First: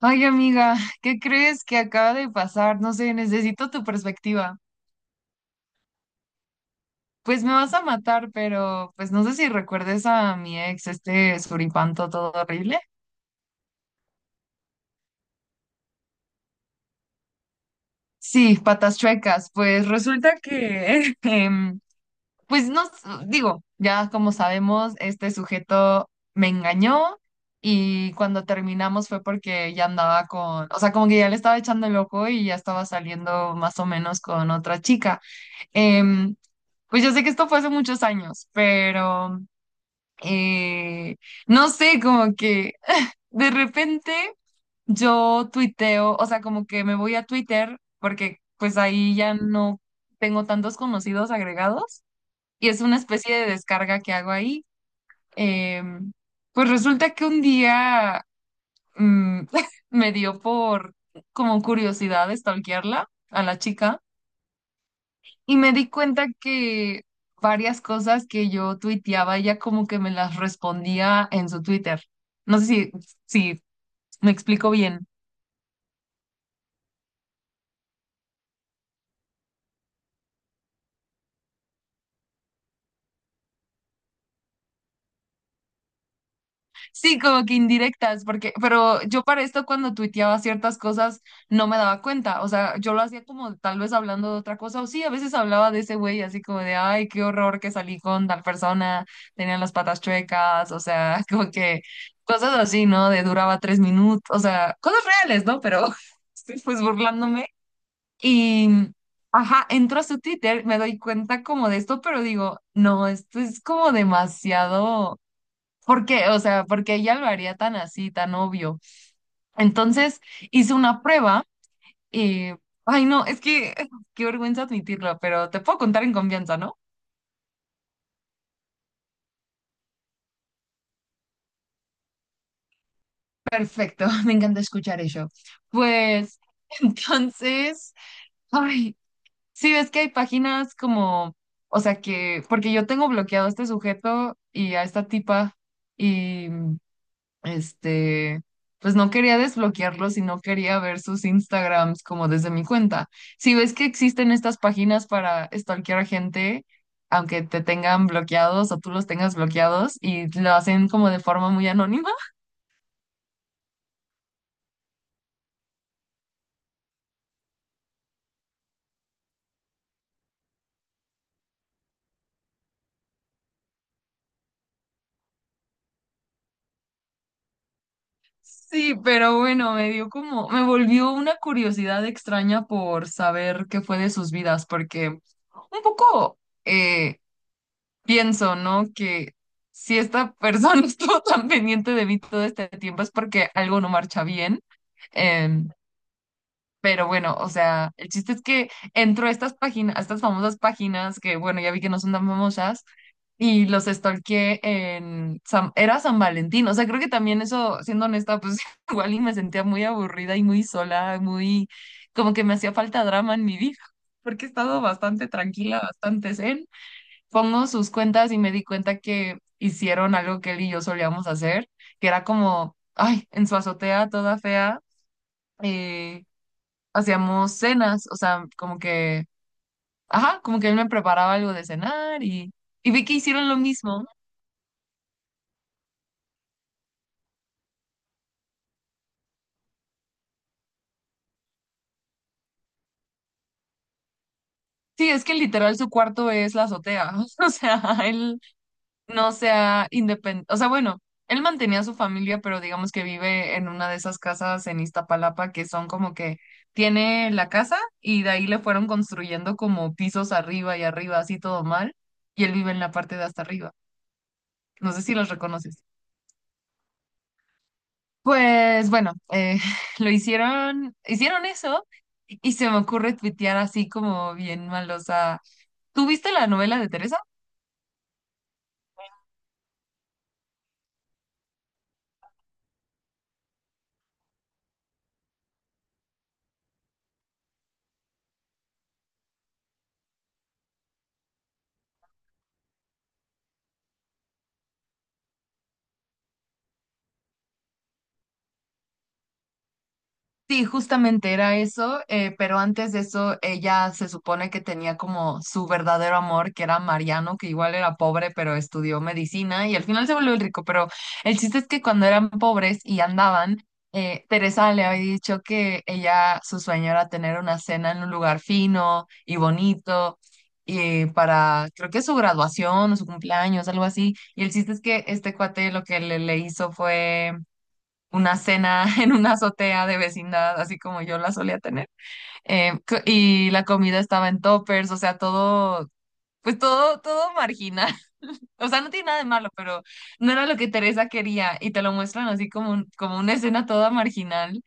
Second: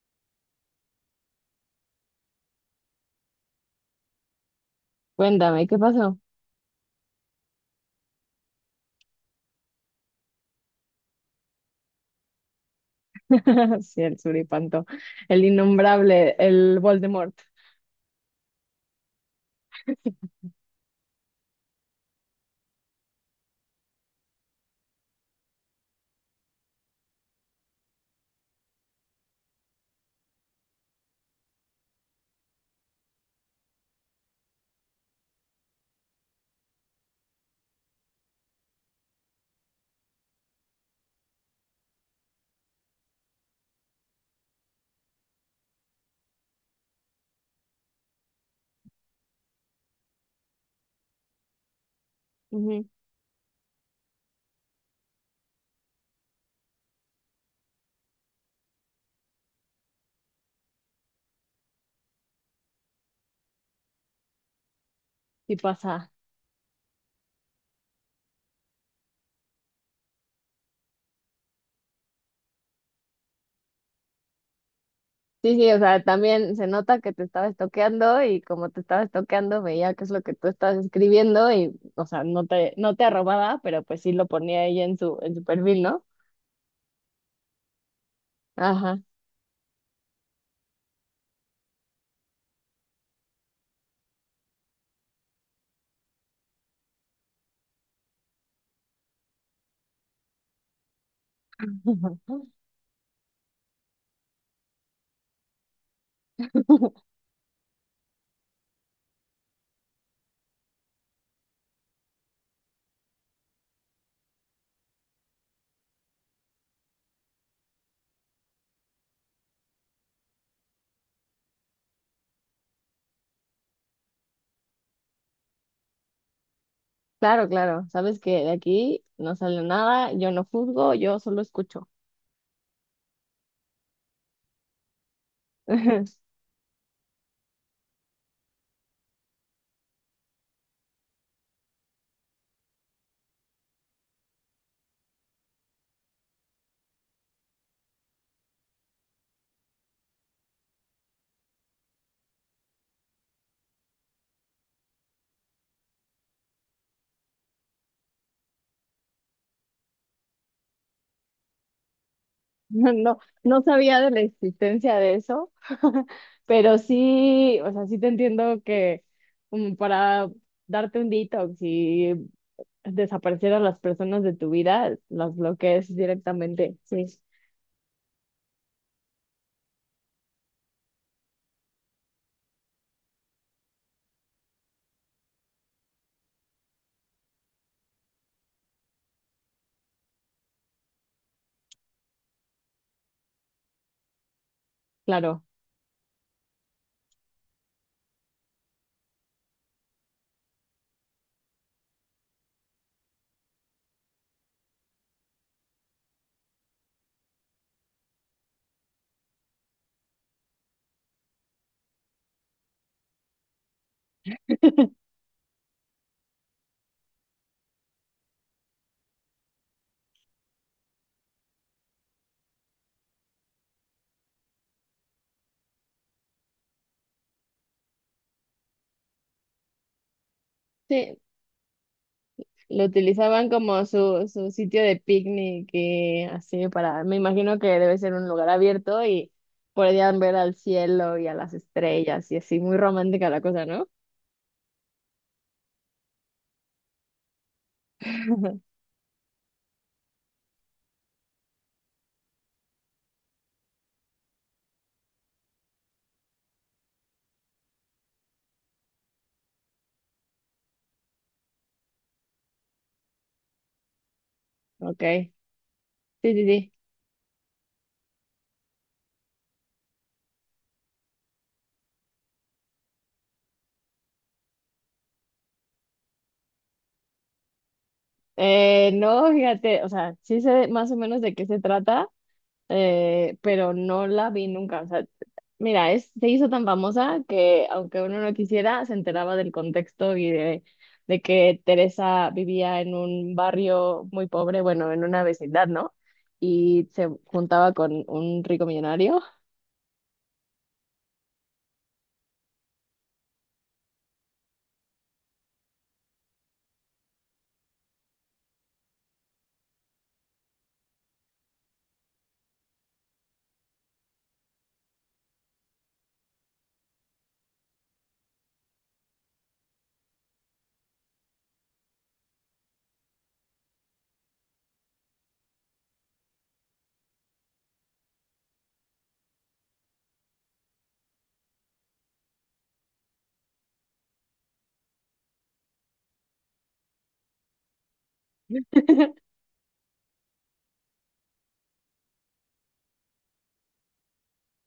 Ay, amiga, ¿qué crees que acaba de pasar? No sé, necesito tu perspectiva. Cuéntame, ¿qué pasó? Pues me vas a matar, pero pues no sé si recuerdes a mi ex, este suripanto todo horrible. Sí, el suripanto, el innombrable, el Voldemort. Sí, patas chuecas. Pues resulta que, pues no, digo, ya como sabemos, este sujeto me engañó y cuando terminamos fue porque ya andaba con, o sea, como que ya le estaba echando el ojo y ya estaba saliendo más o menos con otra chica. Em, pues yo sé que esto fue hace muchos años, pero eh, no sé, como que de repente yo tuiteo, o sea, como que me voy a Twitter porque pues ahí ya no tengo tantos conocidos agregados y es Ujú. una especie de descarga que hago ahí. Em, pues resulta que un día mm, me dio por como curiosidad stalkearla a la chica. Sí Y me di pasa. cuenta que varias cosas que yo tuiteaba, ella como que me las respondía en su Twitter. No sé si me explico bien. Sí, sí, o sea, también se nota que te estaba estoqueando y como te estaba estoqueando veía qué es lo que tú estabas escribiendo y, o sea, no te arrobaba, pero pues sí lo ponía ella en su perfil, ¿no? Sí, como que indirectas, porque, Ajá. pero yo para esto cuando tuiteaba ciertas cosas no me daba cuenta, o sea, yo lo hacía como tal vez hablando de otra cosa, o sí, a veces hablaba de ese güey así como de, ay, qué horror que salí con tal persona, tenían las patas chuecas, o sea, como que cosas así, ¿no? De duraba tres minutos, o sea, cosas reales, ¿no? Pero estoy pues burlándome y, ajá, entro a su Twitter, me doy cuenta como de esto, pero digo, no, esto es como demasiado. ¿Por qué? O sea, porque ella lo haría tan así, tan obvio. Entonces hice una prueba y, ay no, es que qué vergüenza admitirlo, pero te puedo contar en confianza, ¿no? Claro, claro. Sabes que de aquí no sale nada, yo no juzgo, yo solo escucho. Perfecto, me encanta escuchar eso. Pues entonces, ay, sí ves que hay páginas como, o sea que, porque yo tengo bloqueado a este sujeto y a esta tipa y este, pues no quería desbloquearlos y no quería ver sus Instagrams como desde mi cuenta. Si ves que existen estas páginas para stalkear a gente, aunque te tengan bloqueados o tú los tengas bloqueados y lo hacen como de forma muy anónima. No, no, no sabía de la existencia de eso, pero sí, o sea, sí te entiendo que para darte un detox y desaparecer a las personas de tu vida, las bloquees directamente. Sí, Sí, pero bueno, me dio como, me volvió una curiosidad extraña por saber qué fue de sus vidas, porque un poco, eh, pienso, ¿no? Que si esta persona estuvo tan pendiente de mí todo este tiempo es porque algo no marcha bien. claro. Em, pero bueno, o sea, el chiste es que entro a estas páginas, a estas famosas páginas que, bueno, ya vi que no son tan famosas, y los stalkeé en era San Valentín. O sea, creo que también eso, siendo honesta, pues igual y me sentía muy aburrida y muy sola, muy como que me hacía falta drama en mi vida, porque he estado bastante tranquila, bastante zen. Pongo sus cuentas y me di cuenta que hicieron algo que él y yo solíamos hacer, que era como, ay, en su azotea toda fea, eh, hacíamos cenas, o sea, como que, ajá, como que él me Sí, preparaba algo de cenar lo y vi que utilizaban hicieron lo como mismo. su sitio de picnic y así para, me imagino que debe ser un lugar abierto y podían ver al cielo y a las estrellas y así, muy romántica la cosa, ¿no? Sí, es que literal su cuarto es la azotea, o sea, él no sea independiente. O sea, bueno, él mantenía a su familia, pero digamos que vive en una de esas casas en Iztapalapa que son como que tiene la casa y de ahí le fueron construyendo como pisos arriba y arriba, así todo mal, y él vive en la parte de hasta arriba. No Ok, sé si los sí, reconoces. sí, sí. Pues bueno, lo hicieron, hicieron eso y se me ocurre tuitear así como bien malosa. ¿Tú viste la novela de Teresa? No, fíjate, o sea, sí sé más o menos de qué se trata, pero no la vi nunca. O sea, mira, se hizo tan famosa que aunque uno no quisiera, se enteraba del contexto y de que Teresa vivía en un barrio muy pobre, bueno, en una vecindad, ¿no? Y se juntaba con un rico millonario. Sí, justamente era eso, pero antes de eso ella se supone que tenía como su verdadero amor, que era Mariano, que igual era pobre, pero estudió medicina y al final se volvió el rico, pero el chiste es que cuando eran pobres y andaban, Teresa le había dicho que ella, su sueño era tener una cena en un lugar fino y bonito. Y para, creo que su graduación o su cumpleaños, algo así. Y el chiste es que este cuate lo que le hizo fue una cena en una azotea de vecindad, así como yo la solía tener. Y la comida estaba en toppers, o sea, todo, pues todo, todo marginal. O sea, no tiene nada de malo, pero no era lo que Teresa quería y te lo muestran así como, como una escena toda marginal.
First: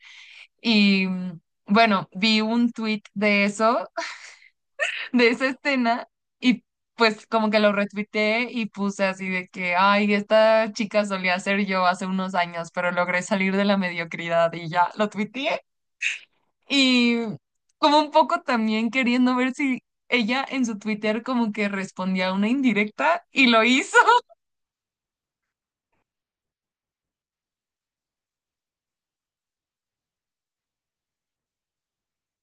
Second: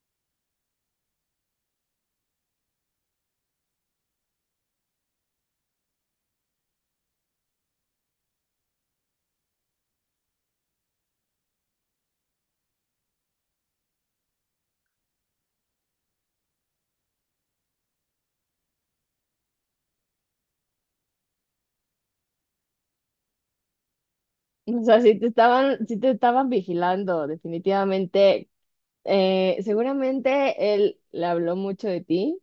Y bueno, vi un tweet de eso, de esa escena. Y pues como que lo retuiteé y puse así de que, ay, esta chica solía ser yo hace unos años, pero logré salir de la mediocridad y ya lo tuiteé. Y como un poco también queriendo ver si ella en su Twitter como que respondía a una indirecta y lo hizo. O sea, sí te estaban vigilando, definitivamente. Seguramente él le habló mucho de ti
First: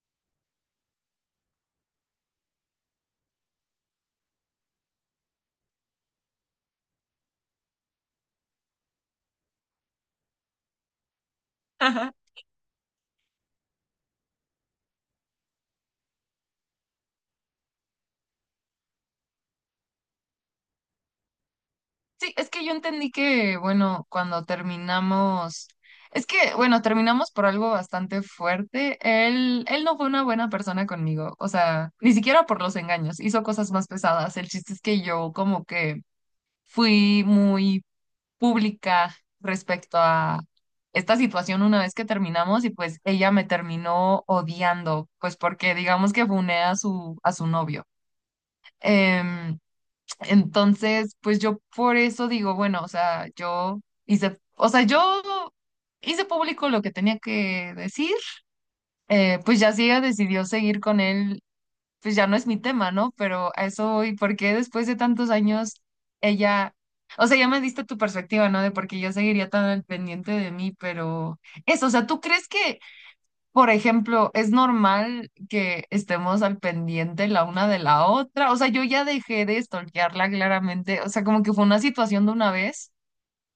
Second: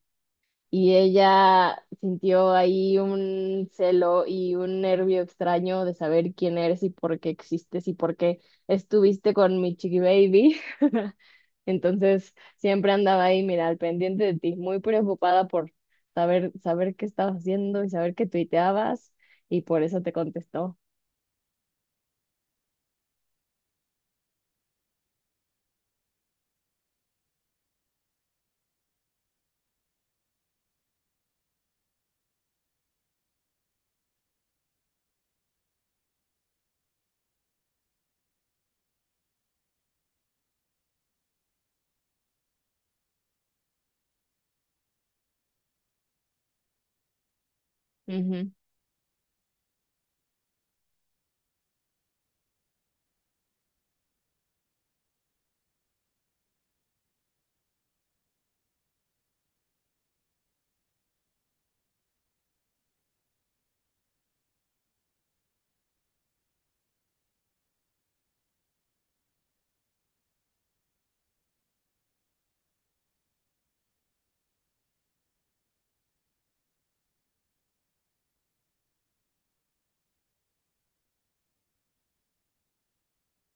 y ella sintió ahí un celo y un nervio extraño de saber quién eres y por qué existes y por qué estuviste con mi chiqui baby. Ajá. Entonces siempre andaba ahí, mira, al pendiente de ti, muy preocupada por saber qué estabas haciendo y saber qué tuiteabas y por eso te contestó. Sí, es que yo entendí que, bueno, cuando terminamos, es que, bueno, terminamos por algo bastante fuerte. Él no fue una buena persona conmigo, o sea, ni siquiera por los engaños, hizo cosas más pesadas. El chiste es que yo como que fui muy pública respecto a esta situación una vez que terminamos y pues ella me terminó odiando, pues porque digamos que funé a su novio. Ujú. Em, entonces, pues yo por eso digo, bueno, o sea, yo hice, o sea, yo hice público lo que tenía que decir, pues ya si ella decidió seguir con él pues ya no es mi tema, ¿no? Pero a eso voy, porque después de tantos años ella, o sea, ya me diste tu perspectiva, ¿no? De por qué yo seguiría tan al pendiente de mí, pero eso, o sea, ¿tú crees que, por ejemplo, es normal que estemos al pendiente la una de la otra? O sea, yo ya dejé de stalkearla claramente, o sea, como que fue una situación de una vez.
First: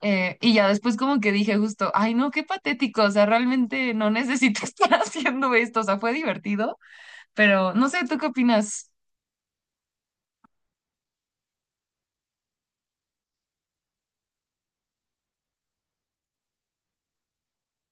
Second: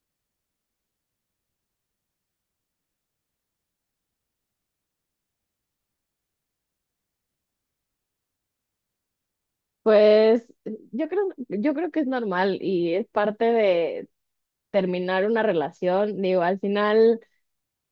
Y ya después como que dije justo, ay no, qué patético, o sea, realmente no necesito estar haciendo esto, o sea, fue divertido, pero no sé, ¿tú qué opinas? Pues yo creo, yo creo que es normal y es parte de terminar una relación. Digo, al final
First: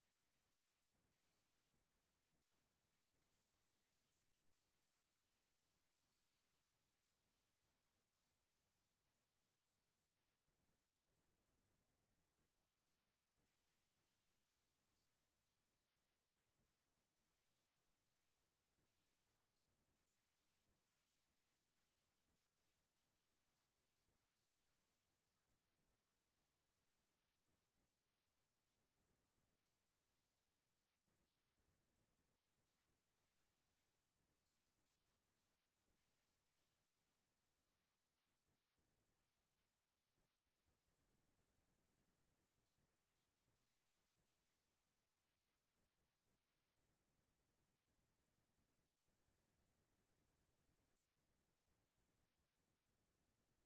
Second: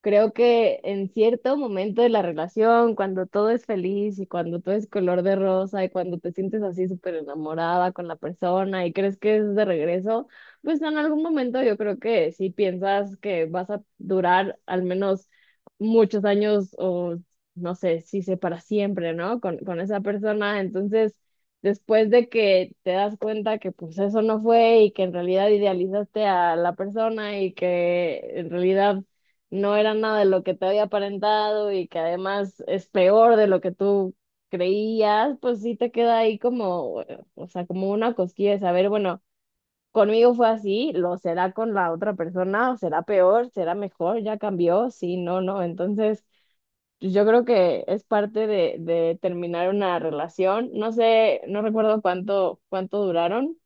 creo que en cierto momento de la relación, cuando todo es feliz y cuando todo es color de rosa y cuando te sientes así súper enamorada con la persona y crees que es de regreso, pues en algún momento yo creo que si piensas que vas a durar al menos muchos años o no sé, si sé para siempre, ¿no? Con esa persona, entonces después de que te das cuenta que pues eso no fue y que en realidad idealizaste a la persona y que en realidad no era nada de lo que te había aparentado y que además es peor de lo que tú creías, pues sí te queda ahí como, o sea, como una cosquilla de saber, bueno, conmigo fue así, lo será con la otra persona, será peor, será mejor, ya cambió, sí, no, no, entonces pues yo creo que es parte de terminar una relación, no sé, no recuerdo cuánto duraron,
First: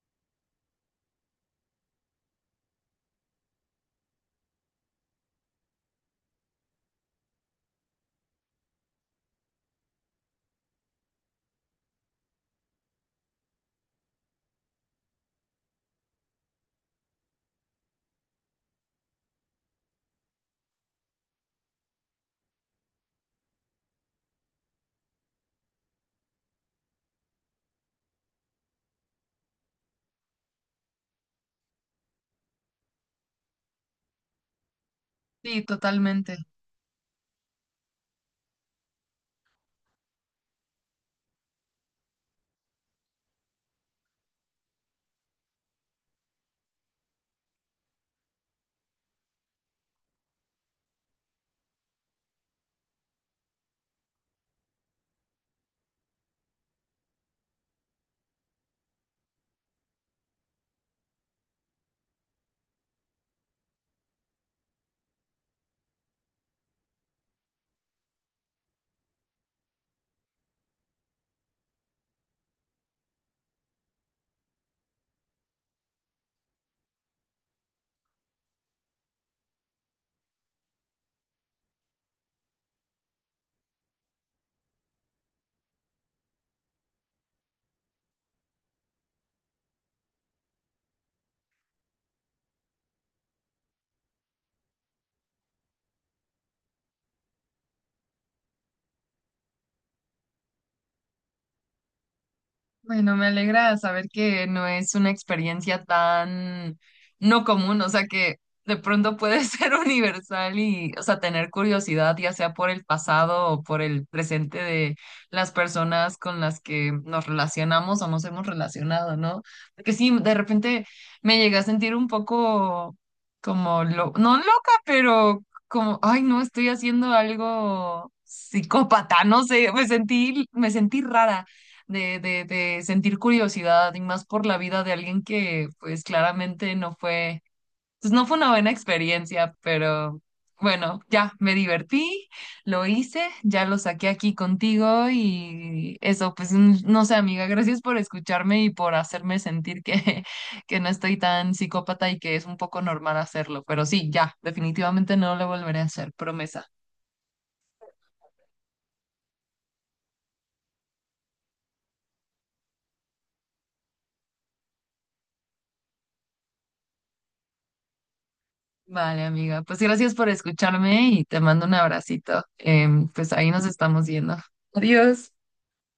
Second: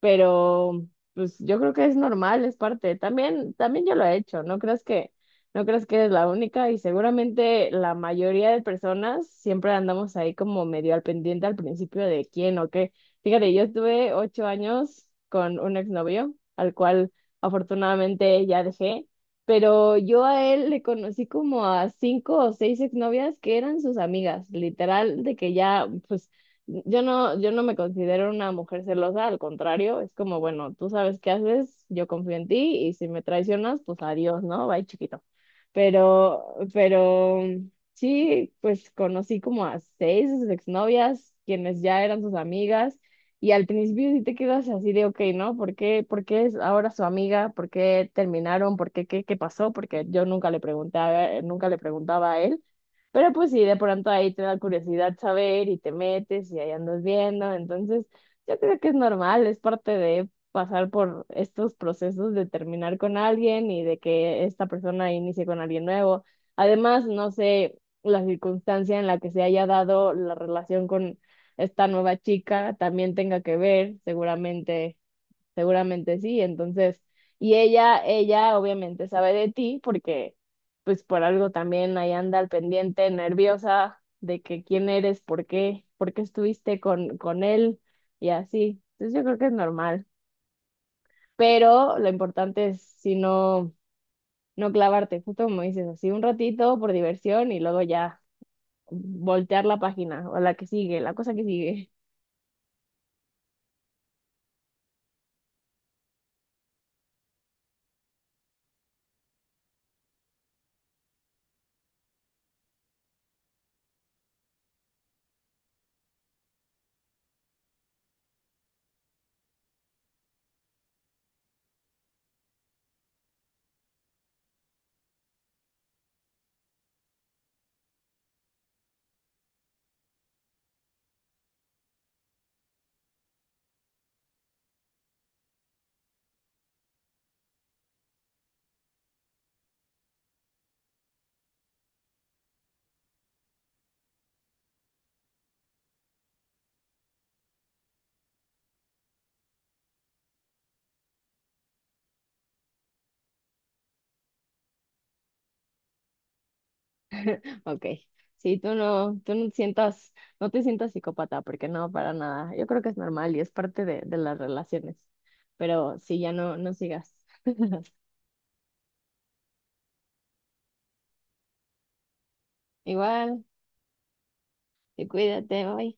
pero pues yo creo que es normal, es parte. También, también yo lo he hecho, no creas que eres la única y seguramente la mayoría de personas siempre andamos ahí como medio al pendiente al principio de quién o qué. Fíjate, yo estuve 8 años con un exnovio, al cual afortunadamente ya dejé. Pero yo a él le conocí como a cinco o seis exnovias que eran sus amigas, literal, de que ya, pues yo no me considero una mujer celosa, al contrario, es como, bueno, tú sabes qué haces, yo confío en ti y si me traicionas, pues adiós, ¿no? Bye, chiquito. Sí, totalmente. Pero, sí, pues conocí como a seis de sus exnovias, quienes ya eran sus amigas, y al principio sí te quedas así de, ok, ¿no? ¿Por qué es ahora su amiga? ¿Por qué terminaron? ¿Por qué, qué pasó? Porque yo nunca le nunca le preguntaba a él. Pero pues sí, de pronto ahí te da curiosidad saber y te metes y ahí andas viendo. Entonces, yo creo que es normal, es parte de pasar por estos procesos de terminar con alguien y de que esta persona inicie con alguien nuevo. Además, no sé la circunstancia en la que se haya dado la relación con esta nueva chica también tenga que ver, seguramente. Seguramente sí, entonces, y ella obviamente sabe de ti porque pues por algo también ahí anda al pendiente, nerviosa de que quién eres, por qué estuviste con él y así. Entonces yo creo que es normal, pero lo importante es si no, clavarte, justo como dices, así un ratito por diversión y luego ya voltear la página o la que sigue, la cosa que sigue. Bueno, me alegra saber que no es una experiencia tan no común, o sea que de pronto puede ser universal y, o sea, tener curiosidad, ya sea por el pasado o por el presente de las personas con las que nos relacionamos o nos hemos relacionado, ¿no? Porque sí, de repente me llegué a sentir un poco como, no loca, pero como, ay, no, estoy haciendo algo psicópata, no sé, me sentí rara de sentir curiosidad y más por la vida de alguien que pues claramente no fue, pues no fue una buena experiencia, pero bueno, ya me divertí, lo hice, ya lo saqué aquí contigo y eso, pues no sé, amiga, gracias por escucharme y por hacerme sentir que, que no estoy tan psicópata y que es un poco normal hacerlo, pero sí, ya, definitivamente no lo volveré a hacer, promesa. Ok, sí, tú no sientas, no te sientas psicópata, porque no, para nada. Yo creo que es normal y es parte de las relaciones. Pero sí, ya no sigas. Vale, amiga. Pues gracias por escucharme y te mando un abracito. Pues Igual, ahí nos estamos viendo. y Adiós. cuídate, bye.